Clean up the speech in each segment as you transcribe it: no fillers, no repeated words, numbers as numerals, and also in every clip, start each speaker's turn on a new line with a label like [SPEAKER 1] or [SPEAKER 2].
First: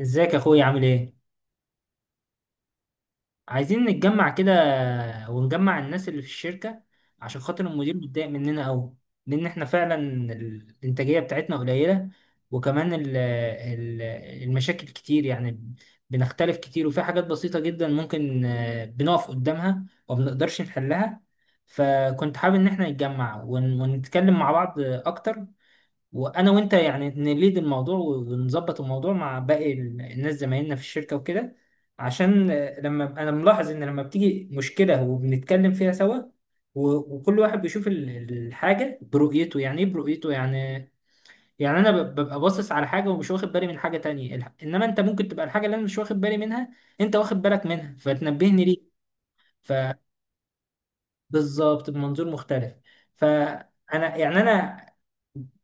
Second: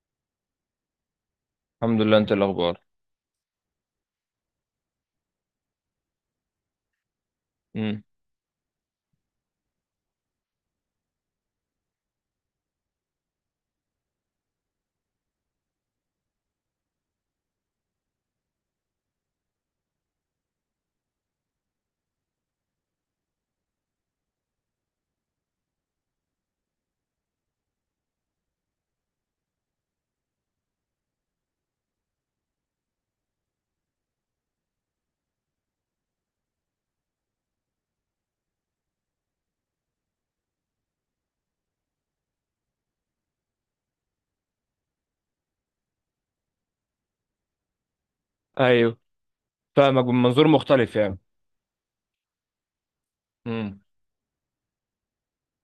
[SPEAKER 1] ازيك يا اخويا، عامل ايه؟
[SPEAKER 2] الحمد لله. انت إيه الاخبار؟
[SPEAKER 1] عايزين نتجمع كده، ونجمع الناس اللي في الشركة عشان خاطر المدير
[SPEAKER 2] امم.
[SPEAKER 1] متضايق مننا قوي. لان احنا فعلا الانتاجية بتاعتنا قليلة، وكمان ال ال المشاكل كتير يعني. بنختلف كتير، وفي حاجات بسيطة جدا ممكن بنقف قدامها ومبنقدرش نحلها. فكنت حابب ان احنا نتجمع ونتكلم مع بعض اكتر، وانا وانت يعني نليد الموضوع ونظبط الموضوع مع باقي الناس زمايلنا في الشركه وكده. عشان لما انا ملاحظ ان لما بتيجي مشكله وبنتكلم فيها سوا، وكل واحد بيشوف الحاجه برؤيته، يعني ايه برؤيته يعني؟ يعني انا ببقى باصص على حاجه ومش واخد بالي من حاجه تانية، انما انت ممكن تبقى الحاجه اللي انا مش واخد بالي منها، انت واخد بالك منها فتنبهني
[SPEAKER 2] ايوه،
[SPEAKER 1] ليه.
[SPEAKER 2] فاهمك من منظور مختلف يعني.
[SPEAKER 1] فبالظبط، بمنظور مختلف.
[SPEAKER 2] امم.
[SPEAKER 1] فانا يعني انا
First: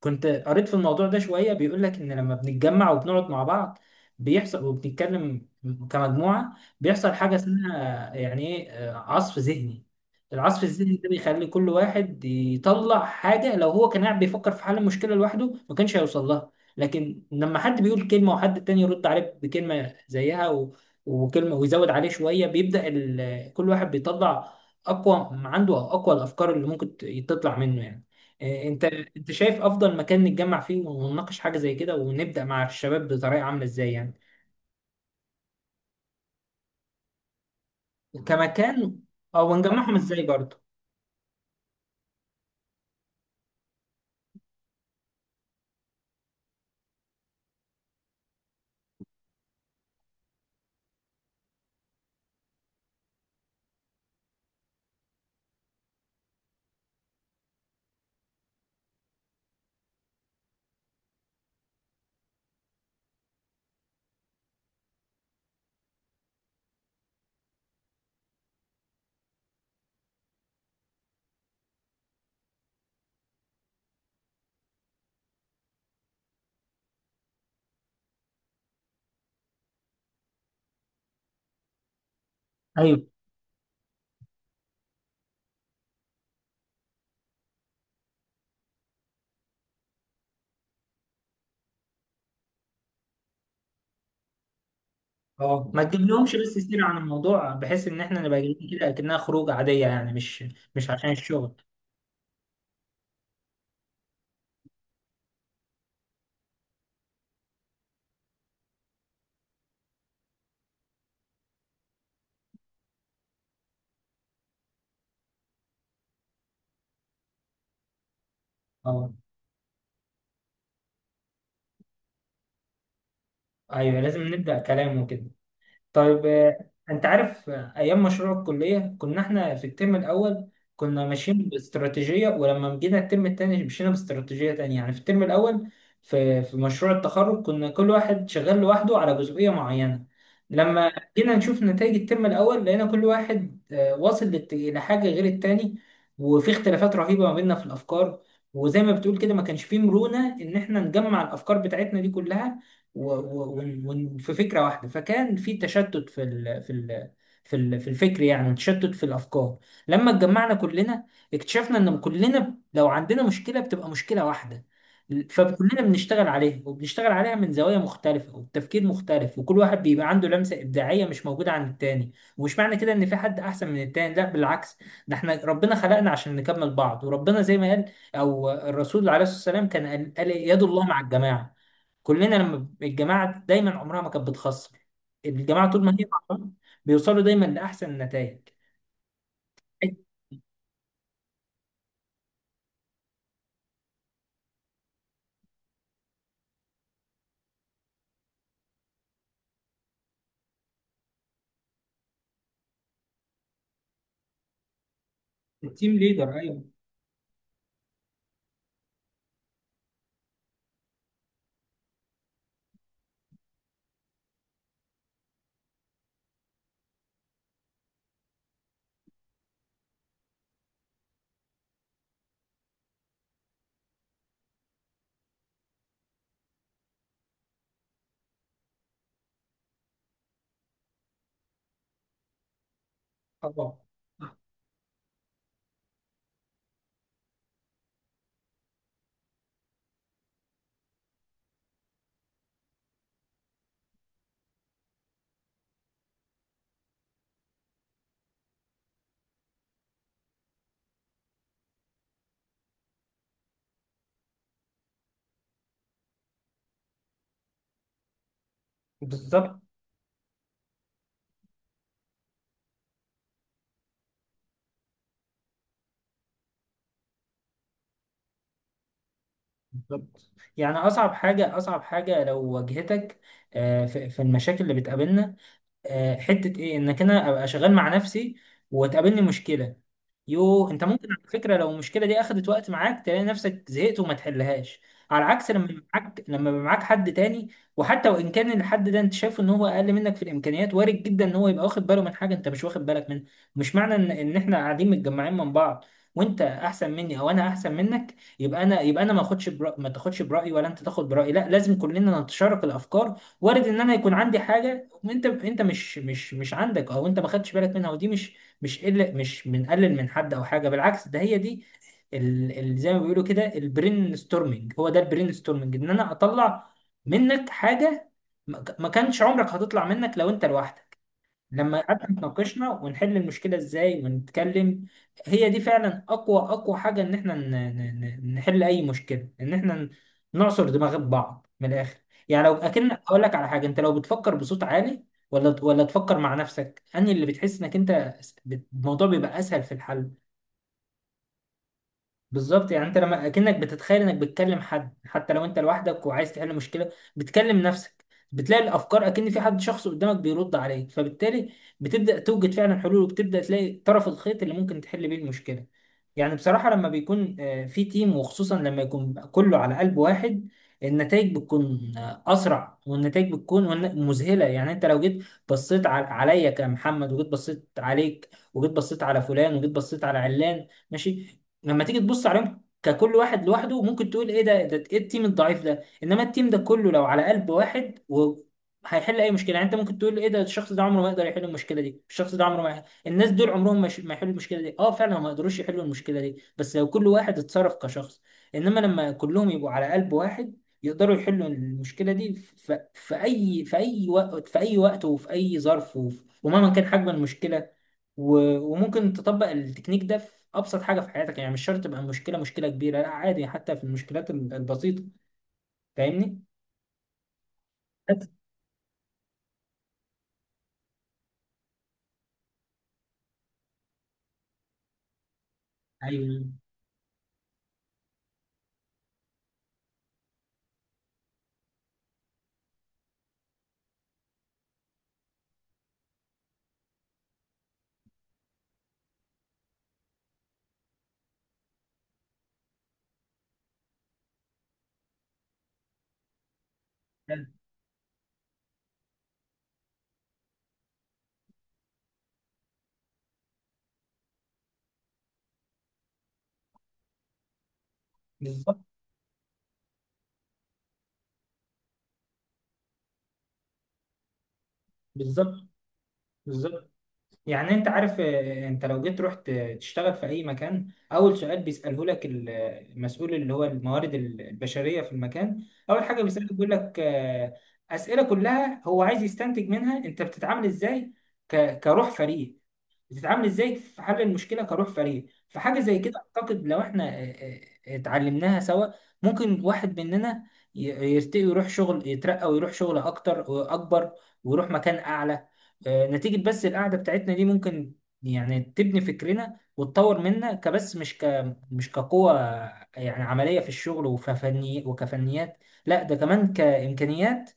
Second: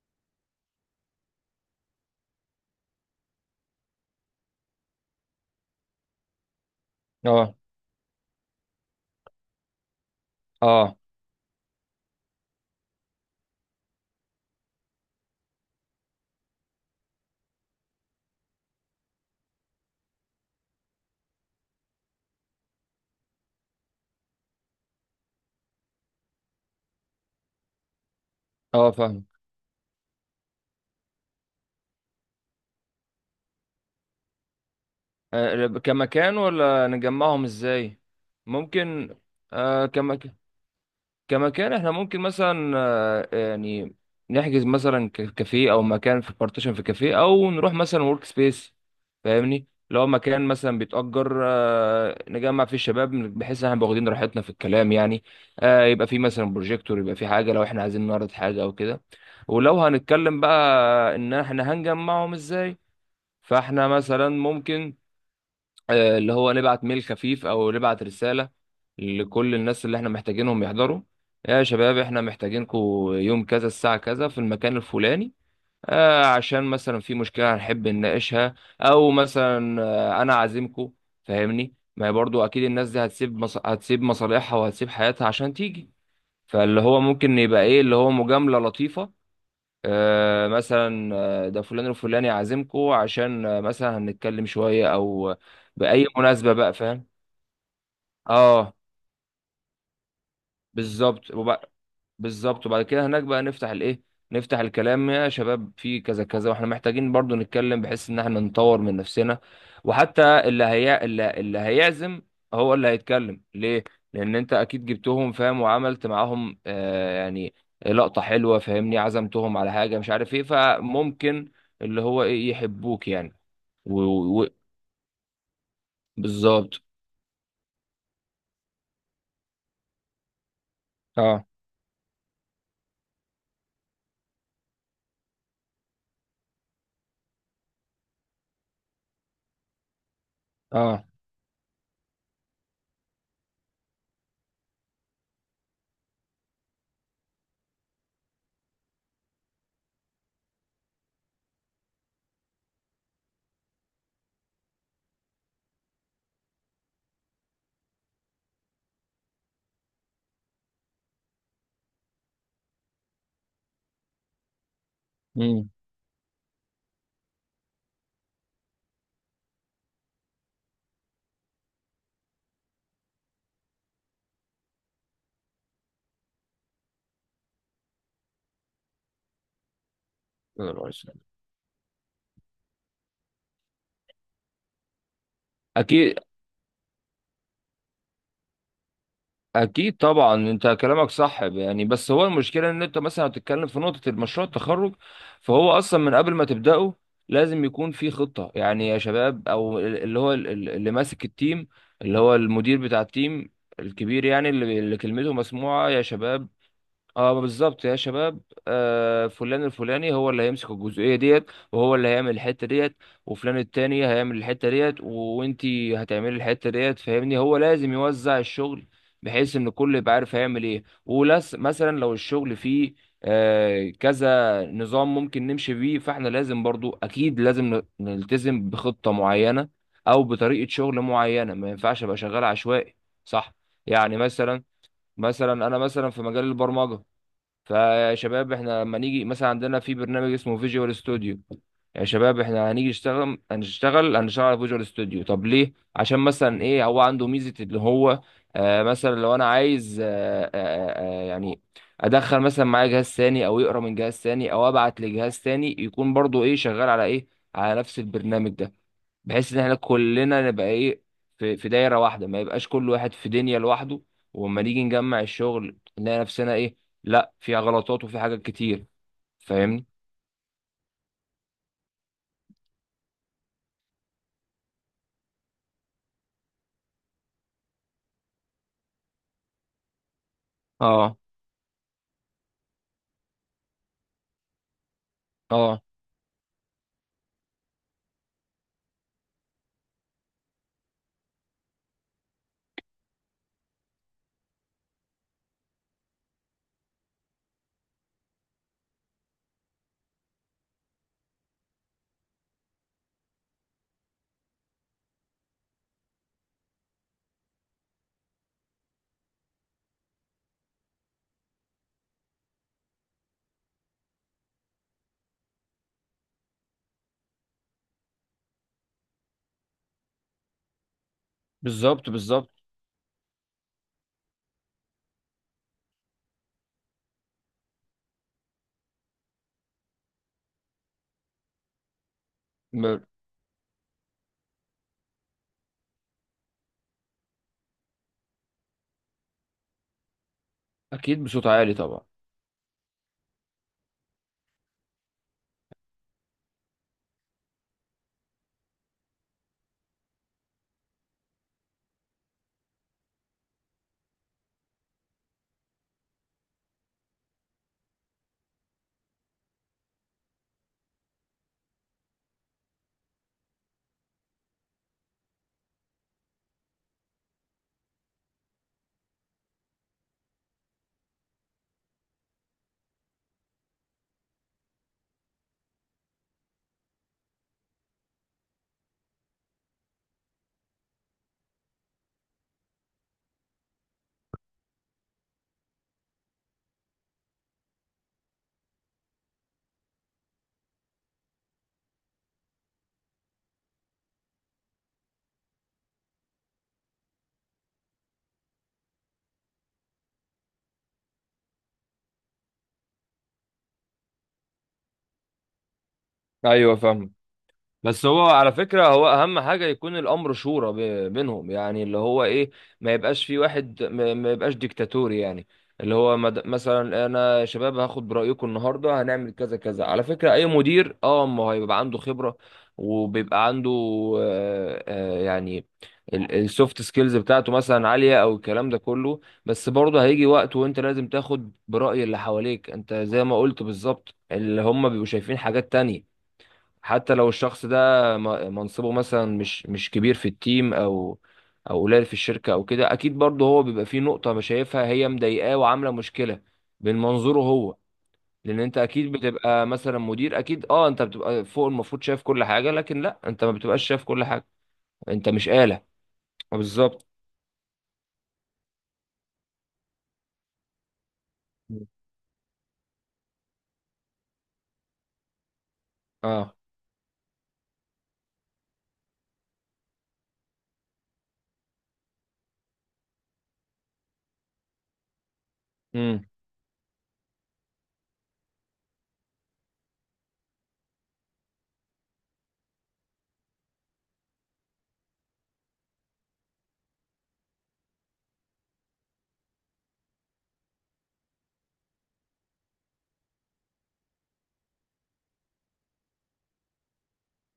[SPEAKER 1] كنت قريت في الموضوع ده شوية، بيقول لك إن لما بنتجمع وبنقعد مع بعض بيحصل وبنتكلم كمجموعة، بيحصل حاجة
[SPEAKER 2] اه.
[SPEAKER 1] اسمها يعني إيه عصف ذهني. العصف الذهني
[SPEAKER 2] اه.
[SPEAKER 1] ده بيخلي كل واحد يطلع حاجة لو هو كان قاعد بيفكر في حل المشكلة لوحده ما كانش هيوصل لها. لكن لما حد بيقول كلمة وحد تاني يرد عليه بكلمة زيها وكلمة ويزود عليه شوية، كل واحد بيطلع أقوى ما عنده أو أقوى الأفكار اللي ممكن تطلع منه يعني. انت
[SPEAKER 2] اه. فاهم.
[SPEAKER 1] شايف افضل مكان نتجمع فيه ونناقش حاجه زي كده، ونبدا مع الشباب بطريقه عامله ازاي يعني؟
[SPEAKER 2] كمكان ولا نجمعهم ازاي؟
[SPEAKER 1] كمكان
[SPEAKER 2] ممكن.
[SPEAKER 1] او
[SPEAKER 2] آه،
[SPEAKER 1] نجمعهم ازاي
[SPEAKER 2] كمكان.
[SPEAKER 1] برضه.
[SPEAKER 2] كمكان احنا ممكن مثلا يعني نحجز مثلا كافيه او مكان في بارتيشن في كافيه او نروح مثلا ورك سبيس. فاهمني، لو مكان مثلا بيتأجر، نجمع فيه الشباب، بحيث ان احنا نبقى واخدين راحتنا في الكلام يعني. يبقى فيه مثلا بروجيكتور، يبقى فيه حاجة لو احنا عايزين نعرض حاجة او كده. ولو هنتكلم بقى ان احنا هنجمعهم ازاي، فاحنا مثلا ممكن اللي هو نبعت ميل خفيف او نبعت رسالة لكل الناس اللي احنا محتاجينهم يحضروا. يا شباب، احنا محتاجينكم يوم كذا الساعة كذا في المكان الفلاني، عشان مثلا في مشكلة هنحب نناقشها، او مثلا انا عازمكم. فاهمني، ما هي برضو اكيد الناس دي
[SPEAKER 1] ايوه.
[SPEAKER 2] هتسيب هتسيب مصالحها وهتسيب حياتها عشان تيجي. فاللي هو ممكن يبقى ايه، اللي هو مجاملة لطيفة، مثلا، ده فلان الفلاني عازمكو عشان مثلا هنتكلم شوية او
[SPEAKER 1] اه، ما تجيب
[SPEAKER 2] بأي
[SPEAKER 1] لهمش بس
[SPEAKER 2] مناسبة بقى،
[SPEAKER 1] سيرة عن
[SPEAKER 2] فاهم.
[SPEAKER 1] الموضوع، بحيث ان احنا نبقى جايين
[SPEAKER 2] اه،
[SPEAKER 1] كده اكنها خروج عاديه يعني، مش مش عشان
[SPEAKER 2] بالظبط.
[SPEAKER 1] الشغل.
[SPEAKER 2] بالظبط، وبعد كده هناك بقى نفتح الايه، نفتح الكلام. يا شباب، في كذا كذا واحنا محتاجين برضو نتكلم بحيث ان احنا نطور من نفسنا. وحتى اللي هي اللي هيعزم هو اللي هيتكلم ليه، لان انت اكيد جبتهم فاهم، وعملت معاهم آه يعني لقطة حلوة. فاهمني،
[SPEAKER 1] اه،
[SPEAKER 2] عزمتهم على حاجة مش عارف ايه، فممكن اللي هو ايه، يحبوك يعني. و...
[SPEAKER 1] ايوه، لازم
[SPEAKER 2] و...
[SPEAKER 1] نبدا كلام وكده. طيب
[SPEAKER 2] بالظبط.
[SPEAKER 1] انت عارف ايام مشروع الكليه، كنا احنا في الترم الاول كنا
[SPEAKER 2] اه.
[SPEAKER 1] ماشيين باستراتيجيه، ولما جينا الترم الثاني مشينا باستراتيجيه تانية. يعني في الترم الاول، في مشروع التخرج، كنا كل واحد شغال لوحده على جزئيه معينه. لما
[SPEAKER 2] اه.
[SPEAKER 1] جينا نشوف نتائج الترم الاول، لقينا كل واحد واصل لحاجه غير التاني، وفي اختلافات رهيبه ما بيننا في الافكار. وزي ما بتقول كده، ما كانش فيه مرونه ان احنا نجمع الافكار بتاعتنا دي كلها وفي فكره واحده، فكان في تشتت في ال في ال في ال في الفكر يعني، وتشتت في الافكار. لما اتجمعنا كلنا، اكتشفنا ان كلنا لو عندنا مشكله بتبقى مشكله واحده،
[SPEAKER 2] امم.
[SPEAKER 1] فكلنا بنشتغل عليها وبنشتغل عليها من زوايا مختلفة وبتفكير مختلف، وكل واحد بيبقى عنده لمسة إبداعية مش موجودة عند التاني. ومش معنى كده إن في حد أحسن من التاني، لا بالعكس، ده احنا ربنا خلقنا عشان نكمل بعض. وربنا زي ما قال أو الرسول عليه الصلاة والسلام كان قال إيه؟ يد الله مع الجماعة. كلنا لما الجماعه دايما عمرها ما كانت بتخسر، الجماعه طول ما هي
[SPEAKER 2] اكيد.
[SPEAKER 1] مع بعض بيوصلوا دايما لاحسن النتائج.
[SPEAKER 2] اكيد طبعا، انت كلامك صح يعني. بس هو المشكله ان انت مثلا هتتكلم في نقطه المشروع التخرج، فهو اصلا من قبل ما تبداه لازم يكون في خطه يعني. يا شباب، او اللي هو اللي ماسك التيم، اللي هو المدير بتاع التيم الكبير يعني، اللي كلمته مسموعه.
[SPEAKER 1] التيم
[SPEAKER 2] يا
[SPEAKER 1] ليدر،
[SPEAKER 2] شباب،
[SPEAKER 1] ايوه.
[SPEAKER 2] اه بالظبط. يا شباب، آه فلان الفلاني هو اللي هيمسك الجزئيه ديت وهو اللي هيعمل الحته ديت، وفلان التاني هيعمل الحته ديت وانتي هتعملي الحته ديت. فاهمني، هو لازم يوزع الشغل بحيث ان كل يبقى عارف هيعمل ايه، ولس مثلا لو الشغل فيه آه كذا نظام ممكن نمشي بيه، فاحنا لازم برضو اكيد لازم نلتزم بخطه معينه او بطريقه شغل معينه. ما ينفعش ابقى شغال عشوائي، صح؟
[SPEAKER 1] طبعا.
[SPEAKER 2] يعني مثلا، مثلا انا مثلا في مجال البرمجه، فيا شباب احنا لما نيجي مثلا عندنا في برنامج اسمه فيجوال ستوديو. يا شباب، احنا هنيجي نشتغل، هنشتغل على فيجوال ستوديو. طب ليه؟ عشان مثلا ايه، هو عنده ميزة اللي هو آه مثلا لو انا عايز يعني ادخل مثلا معايا جهاز ثاني او يقرا من جهاز ثاني او ابعت لجهاز ثاني، يكون برضو ايه، شغال على ايه، على نفس البرنامج ده. بحيث ان
[SPEAKER 1] بالظبط
[SPEAKER 2] احنا كلنا نبقى ايه، في دايره واحده، ما يبقاش كل واحد في دنيا لوحده. واما نيجي نجمع الشغل نلاقي نفسنا ايه، لا فيها غلطات وفي حاجات كتير. فاهمني.
[SPEAKER 1] بالظبط. يعني اصعب حاجه، اصعب حاجه لو واجهتك في المشاكل اللي بتقابلنا، حته ايه؟ انك انا ابقى شغال مع نفسي وتقابلني مشكله. يو، انت ممكن
[SPEAKER 2] اه.
[SPEAKER 1] على فكره لو المشكله دي اخدت وقت معاك، تلاقي نفسك زهقت وما تحلهاش، على عكس لما
[SPEAKER 2] اه.
[SPEAKER 1] يبقى معاك، لما يبقى معاك حد تاني. وحتى وان كان الحد ده انت شايفه ان هو اقل منك في الامكانيات، وارد جدا ان هو يبقى واخد باله من حاجه انت مش واخد بالك منها. مش معنى ان احنا قاعدين متجمعين من بعض، وانت احسن مني او انا احسن منك، يبقى انا ما اخدش برأ... ما تاخدش برايي ولا انت تاخد برايي. لا، لازم كلنا نتشارك الافكار. وارد ان انا يكون عندي حاجه انت مش عندك، او انت ما خدتش بالك منها. ودي مش مش قل مش بنقلل من حد او حاجه، بالعكس، ده هي دي زي ما بيقولوا كده البرين ستورمنج. هو ده البرين ستورمنج، ان انا اطلع منك حاجه ما كانش عمرك هتطلع منك لو انت لوحدك، لما قعدنا
[SPEAKER 2] بالظبط. بالظبط.
[SPEAKER 1] اتناقشنا ونحل المشكلة ازاي ونتكلم. هي دي فعلا اقوى، اقوى حاجة ان احنا نحل اي مشكلة، ان احنا نعصر دماغ بعض من الاخر. يعني لو اكن
[SPEAKER 2] م-
[SPEAKER 1] اقول لك على حاجة، انت لو بتفكر بصوت عالي ولا تفكر مع نفسك، انهي اللي بتحس انك انت الموضوع بيبقى اسهل في الحل؟
[SPEAKER 2] اكيد، بصوت عالي طبعا.
[SPEAKER 1] بالظبط، يعني انت لما اكنك بتتخيل انك بتكلم حد، حتى لو انت لوحدك وعايز تحل مشكله بتكلم نفسك، بتلاقي الافكار اكن في حد شخص قدامك بيرد عليك. فبالتالي بتبدا توجد فعلا حلول، وبتبدا تلاقي طرف الخيط اللي ممكن تحل بيه المشكله. يعني بصراحه لما بيكون في تيم، وخصوصا لما يكون كله على قلب واحد، النتائج بتكون اسرع، والنتائج بتكون مذهله. يعني انت لو جيت بصيت عليا كمحمد، وجيت بصيت عليك، وجيت بصيت على فلان، وجيت بصيت على علان، ماشي. لما تيجي تبص عليهم ككل واحد لوحده، ممكن تقول ايه ده؟ ايه التيم الضعيف ده؟ انما التيم ده كله لو على قلب واحد و هيحل اي مشكله. يعني انت ممكن تقول ايه ده؟ الشخص ده عمره ما يقدر يحل المشكله دي، الشخص ده عمره ما يحل، الناس دول عمرهم ما يحلوا المشكله دي. اه فعلا ما يقدروش يحلوا المشكله دي بس لو كل واحد اتصرف كشخص، انما لما كلهم يبقوا على قلب واحد، يقدروا يحلوا المشكله دي في في اي وقت، وفي اي ظرف، ومهما كان حجم المشكله. وممكن تطبق التكنيك ده في ابسط حاجه في حياتك، يعني مش شرط تبقى المشكله مشكله كبيره، لا عادي حتى في المشكلات البسيطه. فاهمني؟
[SPEAKER 2] ايوه، فاهم. بس هو
[SPEAKER 1] بس.
[SPEAKER 2] على فكرة هو أهم حاجة يكون الأمر شورى بينهم، يعني اللي هو إيه، ما يبقاش في واحد، ما ما يبقاش ديكتاتوري يعني. اللي هو
[SPEAKER 1] ايوه.
[SPEAKER 2] مثلا أنا يا شباب هاخد برأيكم النهاردة هنعمل كذا كذا. على فكرة أي مدير أه ما هو هيبقى عنده خبرة، وبيبقى عنده يعني السوفت سكيلز بتاعته مثلا عالية أو الكلام ده كله. بس برضه هيجي وقت وأنت لازم تاخد برأي اللي حواليك. أنت زي ما قلت بالظبط، اللي هم بيبقوا شايفين حاجات تانية، حتى لو الشخص ده منصبه مثلا مش كبير في التيم، او او قليل في الشركه او كده، اكيد برضه هو بيبقى فيه نقطه مش شايفها، هي مضايقاه وعامله مشكله من منظوره هو. لان انت
[SPEAKER 1] بالظبط
[SPEAKER 2] اكيد بتبقى مثلا مدير، اكيد اه انت بتبقى فوق، المفروض شايف كل حاجه، لكن لا، انت ما بتبقاش شايف كل حاجه، انت مش
[SPEAKER 1] بالظبط
[SPEAKER 2] آلة.
[SPEAKER 1] بالظبط.
[SPEAKER 2] بالظبط.
[SPEAKER 1] يعني انت عارف انت لو جيت رحت تشتغل في اي مكان، اول سؤال بيساله لك المسؤول اللي هو الموارد البشريه في المكان، اول حاجه بيسالك
[SPEAKER 2] اه.
[SPEAKER 1] بيقول لك اسئله كلها هو عايز يستنتج منها انت بتتعامل ازاي كروح فريق، بتتعامل ازاي في حل المشكله كروح فريق. فحاجه زي كده
[SPEAKER 2] امم.
[SPEAKER 1] اعتقد لو احنا اتعلمناها سوا، ممكن واحد مننا ي- يرتقي ويروح شغل، يترقى ويروح شغل اكتر واكبر، ويروح مكان اعلى نتيجه بس القعده بتاعتنا دي. ممكن يعني تبني فكرنا وتطور منا، كبس مش مش كقوة يعني عملية في الشغل وفني وكفنيات، لا ده كمان كإمكانيات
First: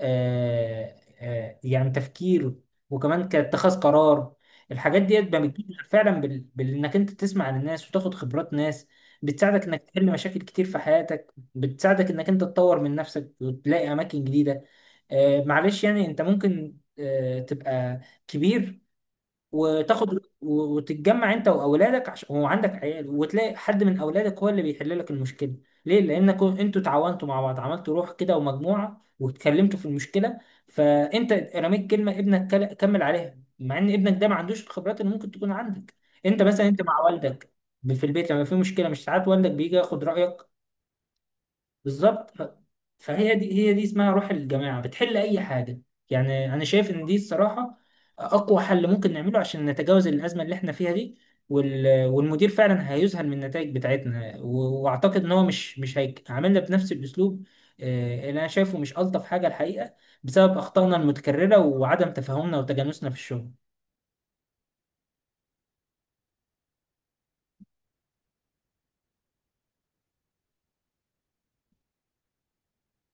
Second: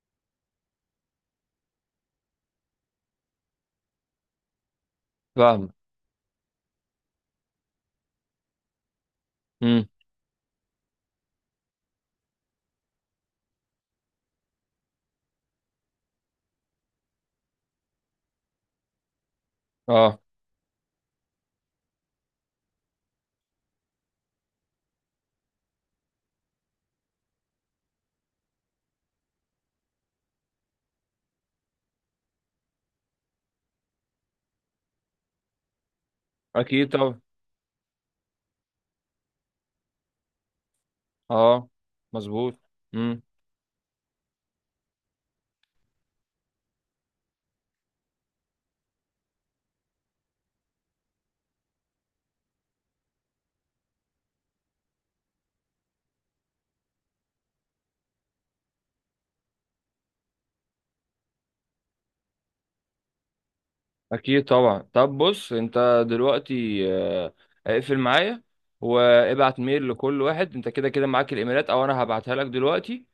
[SPEAKER 1] يعني تفكير، وكمان كاتخاذ قرار. الحاجات ديت بقى بتجيب
[SPEAKER 2] فاهم.
[SPEAKER 1] فعلا بانك انت تسمع عن الناس وتاخد خبرات ناس، بتساعدك انك
[SPEAKER 2] امم.
[SPEAKER 1] تحل مشاكل كتير في حياتك، بتساعدك انك انت تطور من نفسك وتلاقي اماكن جديده. آه معلش، يعني انت ممكن آه تبقى كبير وتاخد
[SPEAKER 2] اه،
[SPEAKER 1] وتتجمع انت واولادك، عشان وعندك عيال، وتلاقي حد من اولادك هو اللي بيحل لك المشكله. ليه؟ لانكم انتوا تعاونتوا مع بعض، عملتوا روح كده ومجموعه، واتكلمتوا في المشكله، فانت رميت كلمه ابنك كمل عليها، مع ان ابنك ده ما عندوش الخبرات اللي ممكن تكون عندك. انت مثلا
[SPEAKER 2] اكيد
[SPEAKER 1] مع
[SPEAKER 2] طبعا.
[SPEAKER 1] والدك في البيت، لما في مشكله، مش ساعات والدك بيجي ياخد رايك؟
[SPEAKER 2] اه،
[SPEAKER 1] بالظبط.
[SPEAKER 2] مظبوط. امم.
[SPEAKER 1] فهي دي، هي دي اسمها روح الجماعة، بتحل أي حاجة. يعني أنا شايف إن دي الصراحة أقوى حل ممكن نعمله عشان نتجاوز الأزمة اللي إحنا فيها دي. والمدير فعلا هيذهل من النتائج بتاعتنا، وأعتقد إن هو مش هيعاملنا بنفس الأسلوب اللي أنا شايفه مش ألطف حاجة الحقيقة، بسبب أخطائنا المتكررة وعدم تفاهمنا وتجانسنا في الشغل.
[SPEAKER 2] اكيد طبعا. طب بص، انت دلوقتي اقفل معايا وابعت ميل لكل واحد، انت كده كده معاك الايميلات او انا هبعتها لك دلوقتي.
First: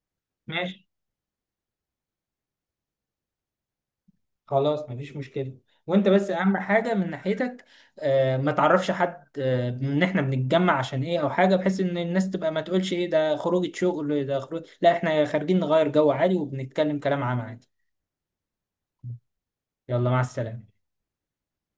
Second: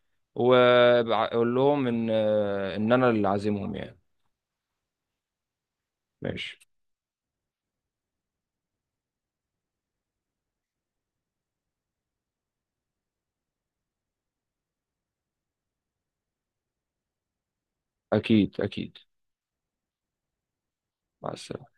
[SPEAKER 1] ماشي،
[SPEAKER 2] وقول لهم ان ان انا اللي عازمهم يعني.
[SPEAKER 1] خلاص مفيش مشكلة. وانت بس اهم
[SPEAKER 2] ماشي.
[SPEAKER 1] حاجة من ناحيتك ما تعرفش حد آه ان احنا بنتجمع عشان ايه او حاجة، بحيث ان الناس تبقى ما تقولش ايه ده، خروجة شغل ده؟ خروج، لا احنا خارجين نغير جو عادي وبنتكلم كلام عام عادي.
[SPEAKER 2] اكيد، اكيد.
[SPEAKER 1] يلا مع السلامة.
[SPEAKER 2] مع السلامه.